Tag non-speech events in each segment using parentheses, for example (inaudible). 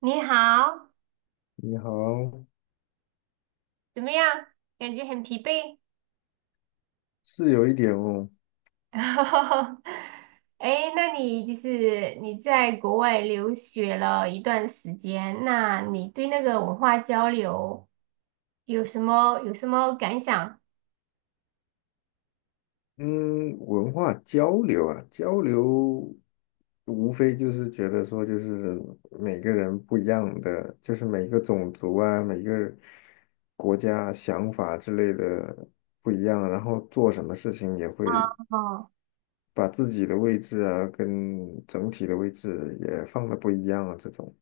你好，你好，怎么样？感觉很疲惫。是有一点哦。(laughs) 哎那你就是你在国外留学了一段时间，那你对那个文化交流有什么感想？嗯，文化交流啊，交流无非就是觉得说，就是每个人不一样的，就是每个种族啊，每个国家啊想法之类的不一样，然后做什么事情也会哦把自己的位置啊，跟整体的位置也放的不一样啊，这种，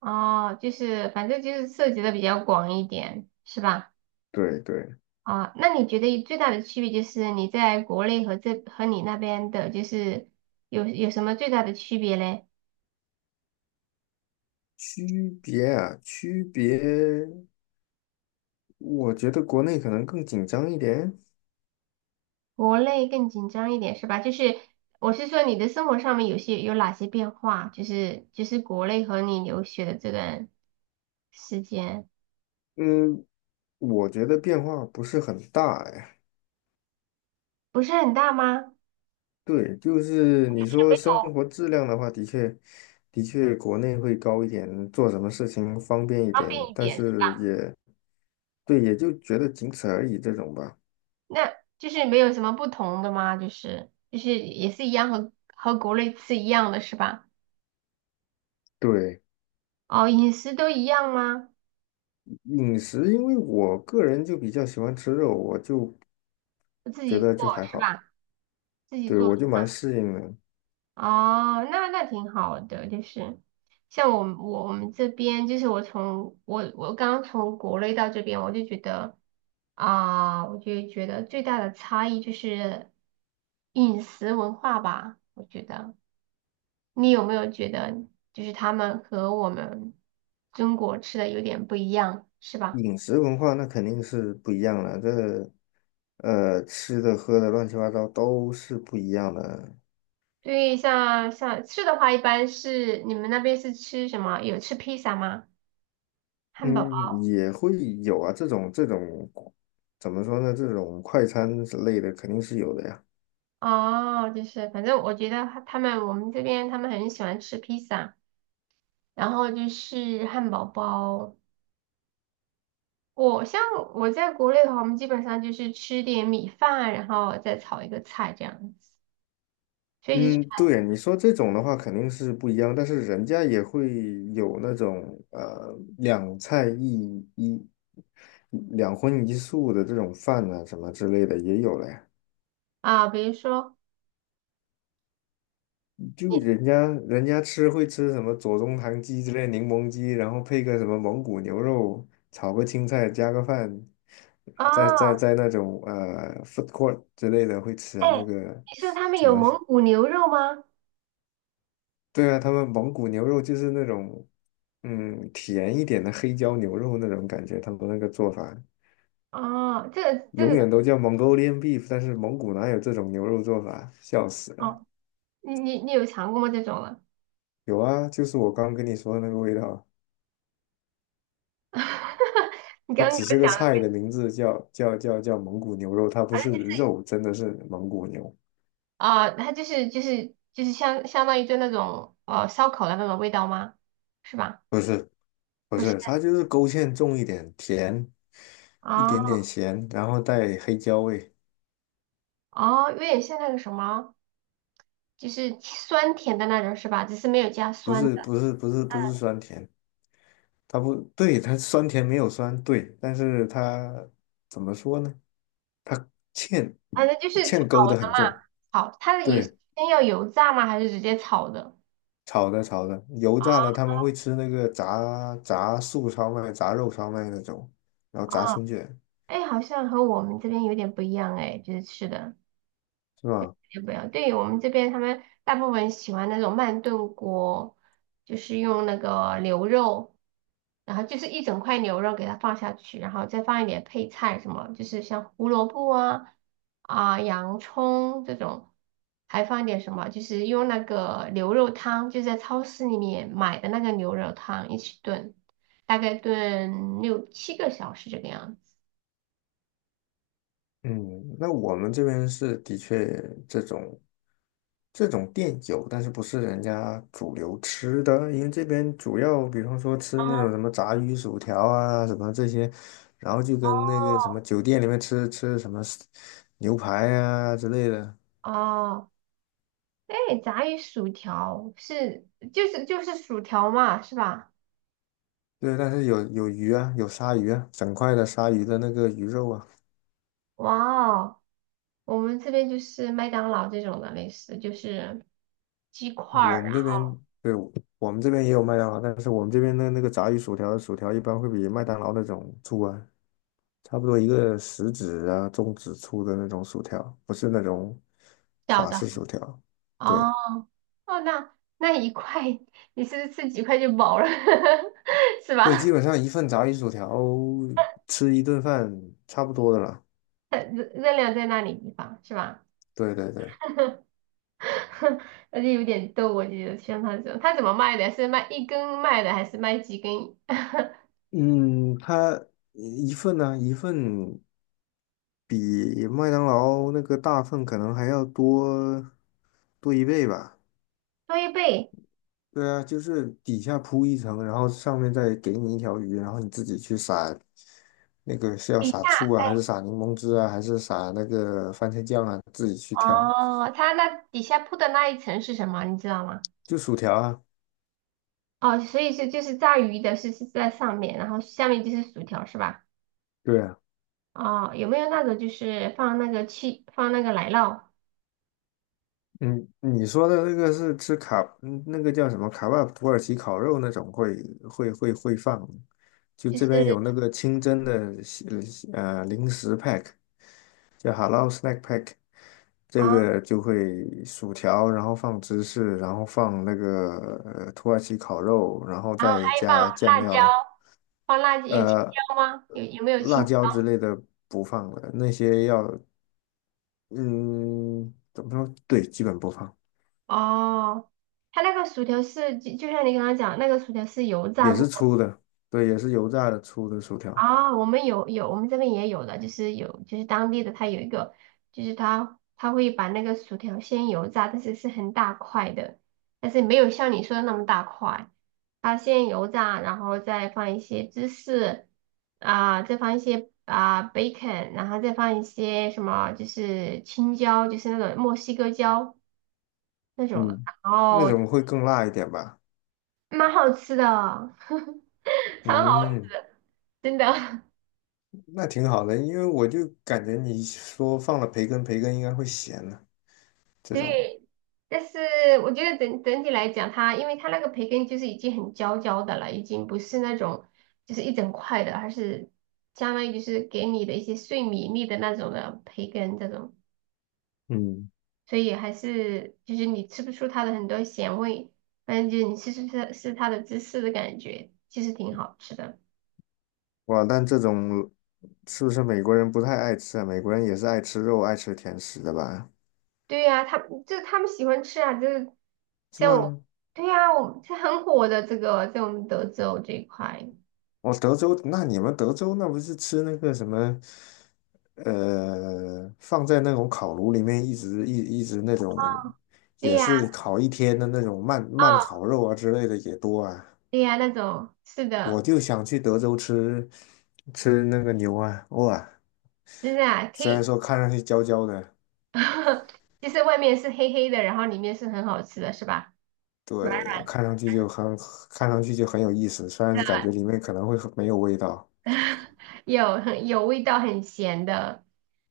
哦，就是反正就是涉及的比较广一点，是吧？对对。啊、那你觉得最大的区别就是你在国内和这和你那边的，就是有什么最大的区别嘞？区别啊，区别，我觉得国内可能更紧张一点。国内更紧张一点是吧？就是我是说你的生活上面有哪些变化？就是国内和你留学的这段时间嗯，我觉得变化不是很大呀。不是很大吗？对，就是你说没生有活质量的话，的确，的确国内会高一点，做什么事情方便一方点，便一但点，是也，对，也就觉得仅此而已这种吧。那就是没有什么不同的吗？就是也是一样和国内吃一样的是吧？对，哦，饮食都一样吗？饮食，因为我个人就比较喜欢吃肉，我就自觉己得做就还是好，吧？自己对，做。我就蛮适应的。哦，那那挺好的，就是像我们这边，就是我刚从国内到这边，我就觉得啊、我就觉得最大的差异就是饮食文化吧，我觉得你有没有觉得就是他们和我们中国吃的有点不一样，是吧？饮食文化那肯定是不一样了，这，吃的喝的乱七八糟都是不一样的。对，像吃的话，一般是你们那边是吃什么？有吃披萨吗？汉堡嗯，也会有啊，这种怎么说呢？这种快餐之类的肯定是有的呀。哦，就是反正我觉得他们我们这边他们很喜欢吃披萨，然后就是汉堡包。我像我在国内的话，我们基本上就是吃点米饭，然后再炒一个菜这样子。所以就是嗯，对啊，你说这种的话肯定是不一样，但是人家也会有那种两荤一素的这种饭啊什么之类的也有了呀。啊，比如说就你人家吃会吃什么左宗棠鸡之类柠檬鸡，然后配个什么蒙古牛肉，炒个青菜，加个饭，在在哦，在那种food court 之类的会吃哎，啊，那个你说他们怎有么？蒙古牛肉吗？对啊，他们蒙古牛肉就是那种嗯甜一点的黑椒牛肉那种感觉，他们那个做法哦，这个这永个远都叫 Mongolian beef，但是蒙古哪有这种牛肉做法？笑死了！哦，你有尝过吗？这种啊？有啊，就是我刚跟你说的那个味道。(laughs) 你它刚刚给只是我个讲。菜的名字叫蒙古牛肉，它不是肉，真的是蒙古牛，啊，它就是相当于就那种烧烤的那种味道吗？是吧？不是不不是是，它就是勾芡重一点，甜一啊点点咸，然后带黑椒味，哦，有点像那个什么，就是酸甜的那种是吧？只是没有加不酸的。是不是不是不是酸甜，它不对，它酸甜没有酸，对，但是它怎么说呢？它芡反正就是炒芡勾的的很嘛，重，炒它的油对，先要油炸吗？还是直接炒的？炒的，油炸了他们会吃那个炸素烧麦、炸肉烧麦那种，然后炸春卷。哎，好像和我们这边有点不一样哎，就是吃的。是吧？也不要。对，我们这边他们大部分喜欢那种慢炖锅，就是用那个牛肉，然后就是一整块牛肉给它放下去，然后再放一点配菜什么，就是像胡萝卜啊啊洋葱这种，还放一点什么，就是用那个牛肉汤，就在超市里面买的那个牛肉汤一起炖，大概炖六七个小时这个样子。嗯，那我们这边是的确这种这种店有，但是不是人家主流吃的，因为这边主要比方说吃那种哦，什么炸鱼薯条啊，什么这些，然后就跟那个什么酒店里面吃什么牛排啊之类的，哦，哎，炸鱼薯条是就是薯条嘛，是吧？对，但是有鱼啊，有鲨鱼啊，整块的鲨鱼的那个鱼肉啊，哇哦，我们这边就是麦当劳这种的，类似就是鸡块我儿们这啊，边对我们这边也有麦当劳，但是我们这边的那个炸鱼薯条的薯条一般会比麦当劳那种粗啊。差不多一个食指啊、中指粗的那种薯条，不是那种小法的。式薯条。对哦哦，那那一块 (laughs) 你是不是吃几块就饱了，(laughs) 是对，基吧？本上一份炸鱼薯条吃一顿饭差不多的了。(laughs) 热量在那里地方是吧？对对对。(laughs) 而且有点逗，我觉得像他这种，他怎么卖的？是卖一根卖的，还是卖几根？(laughs) 嗯，它一份呢、一份比麦当劳那个大份可能还要多多一倍吧。多一倍？对啊，就是底下铺一层，然后上面再给你一条鱼，然后你自己去撒那个是要底价撒醋啊，还是撒柠檬汁啊，还是撒那个番茄酱啊，自己去挑。哦，它那底下铺的那一层是什么？你知道吗？就薯条啊。哦，所以是就是炸鱼的是在上面，然后下面就是薯条是吧？对啊。哦，有没有那种就是放那个七放那个奶酪，嗯，你说的那个是吃卡，嗯那个叫什么卡巴土耳其烤肉那种会放，就就这边是有那个清真的西零食 pack，叫 Halal Snack Pack，这啊，个就会薯条，然后放芝士，然后放那个土耳其烤肉，然后再还放加酱辣椒，料。放辣椒有青呃，椒吗？有没有辣青椒？椒之类的不放了，那些要嗯怎么说？对，基本不放，哦，它那个薯条是就像你刚刚讲，那个薯条是油炸也是过。粗的，对，也是油炸的粗的薯条。啊，我们有，我们这边也有的，就是有就是当地的，它有一个，就是它会把那个薯条先油炸，但是是很大块的，但是没有像你说的那么大块，它先油炸，然后再放一些芝士啊、再放一些啊、bacon，然后再放一些什么就是青椒，就是那种墨西哥椒那种的，嗯，然那后种会更辣一点吧。蛮好吃的，(laughs) 超好，嗯，真的。(laughs) 那挺好的，因为我就感觉你说放了培根，培根应该会咸呢。这种。对，但是我觉得整体来讲，它因为它那个培根就是已经很焦焦的了，已经不是那种就是一整块的，而是相当于就是给你的一些碎米粒的那种的培根这种，嗯，所以还是就是你吃不出它的很多咸味，反正就是你吃它的芝士的感觉，其实挺好吃的。哇，但这种是不是美国人不太爱吃啊？美国人也是爱吃肉、爱吃甜食的吧？对呀、他就他们喜欢吃啊，就是是像我，吗？对呀、我这很火的这个在我们德州这一块，哦，德州，那你们德州那不是吃那个什么。放在那种烤炉里面一直那种，对也呀、是烤一天的那种慢慢哦烤肉啊之类的也多啊。对呀，那种是我的，就想去德州吃那个牛啊，哇，真的啊，可虽然以，说看上去焦焦的，(laughs) 就是外面是黑黑的，然后里面是很好吃的，是吧？软对，看上去就很，看上去就很有意思，虽然的，感觉里面可能会很没有味道。有很有味道，很咸的。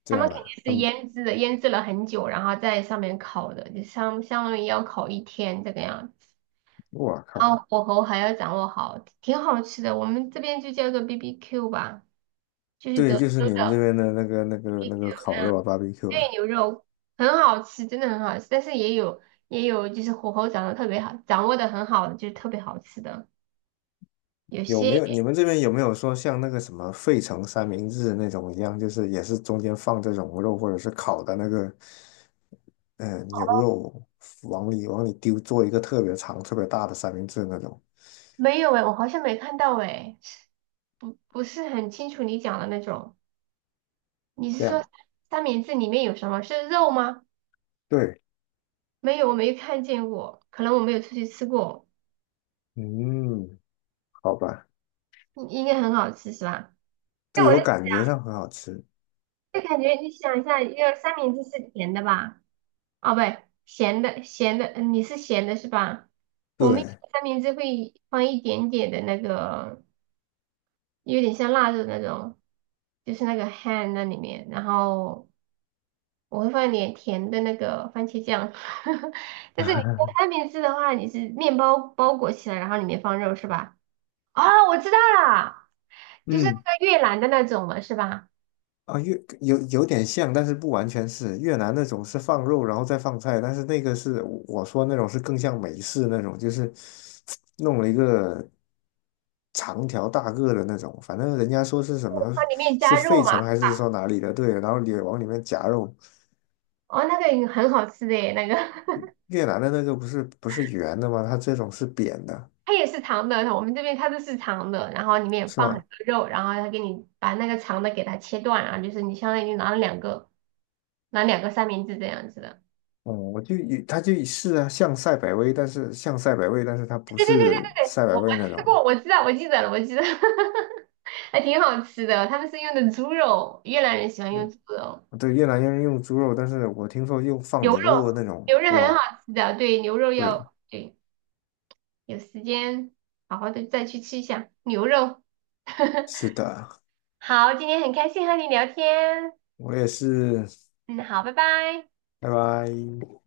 这他们样肯啊，定是嗯，腌制的，腌制了很久，然后在上面烤的，就相当于要烤一天这个样子。我然后靠，火候还要掌握好，挺好吃的。我们这边就叫做 BBQ 吧，就是对，德就是州你们这的 边的那个、那个、那个 BBQ，烤肉啊，barbecue 对，啊，牛肉很好吃，真的很好吃，但是也有就是火候掌握特别好，掌握的很好，就是特别好吃的。有有没些有？你们这边有没有说像那个什么费城三明治那种一样，就是也是中间放这种肉或者是烤的那个。牛肉往里丢，做一个特别长、特别大的三明治那种？没有哎，我好像没看到哎，不是很清楚你讲的那种。你这是说样，三明治里面有什么？是肉吗？对，没有，我没看见过，可能我没有出去吃过，嗯，好吧，应该很好吃是吧？那对我就我感觉上很好吃，就感觉你想一下，一个三明治是甜的吧？哦，不对，咸的，嗯你是咸的是吧？我们有对。的三明治会放一点点的那个，有点像腊肉那种，就是那个 ham 那里面，然后我会放一点甜的那个番茄酱。(laughs) 但是你做 (laughs) 三明治的话，你是面包包裹起来，然后里面放肉是吧？哦，我知道了，就是嗯，那个越南的那种嘛，是吧？啊，越有有点像，但是不完全是越南那种是放肉然后再放菜，但是那个是我说那种是更像美式那种，就是 (tsk) 弄了一个长条大个的那种，反正人家说是什么它里面是加肉费嘛，城还是说哪里的，对，然后也往里面夹肉。哦，那个也很好吃的耶，那个。(laughs) 越南的那个不是不是圆的吗？它这种是扁的，它也是长的，我们这边它都是长的，然后里面是放很吗？多肉，然后它给你把那个长的给它切断，然后就是你相当于拿了两个，拿两个三明治这样子的。哦、我就以它就是啊，像赛百味，但是像赛百味，但是它不对对对对是对对，赛百我味那吃种啊过，我知道，我记得了，我记得，(laughs) 还挺好吃的。他们是用的猪肉，越南人喜欢用对猪肉，对，越南人用猪肉，但是我听说用放牛肉牛肉的那种，牛肉很好哇，吃的，对，牛肉对，要对，有时间好好的再去吃一下牛肉。是 (laughs) 的，好，今天很开心和你聊天，我也是，嗯，好，拜拜。拜拜。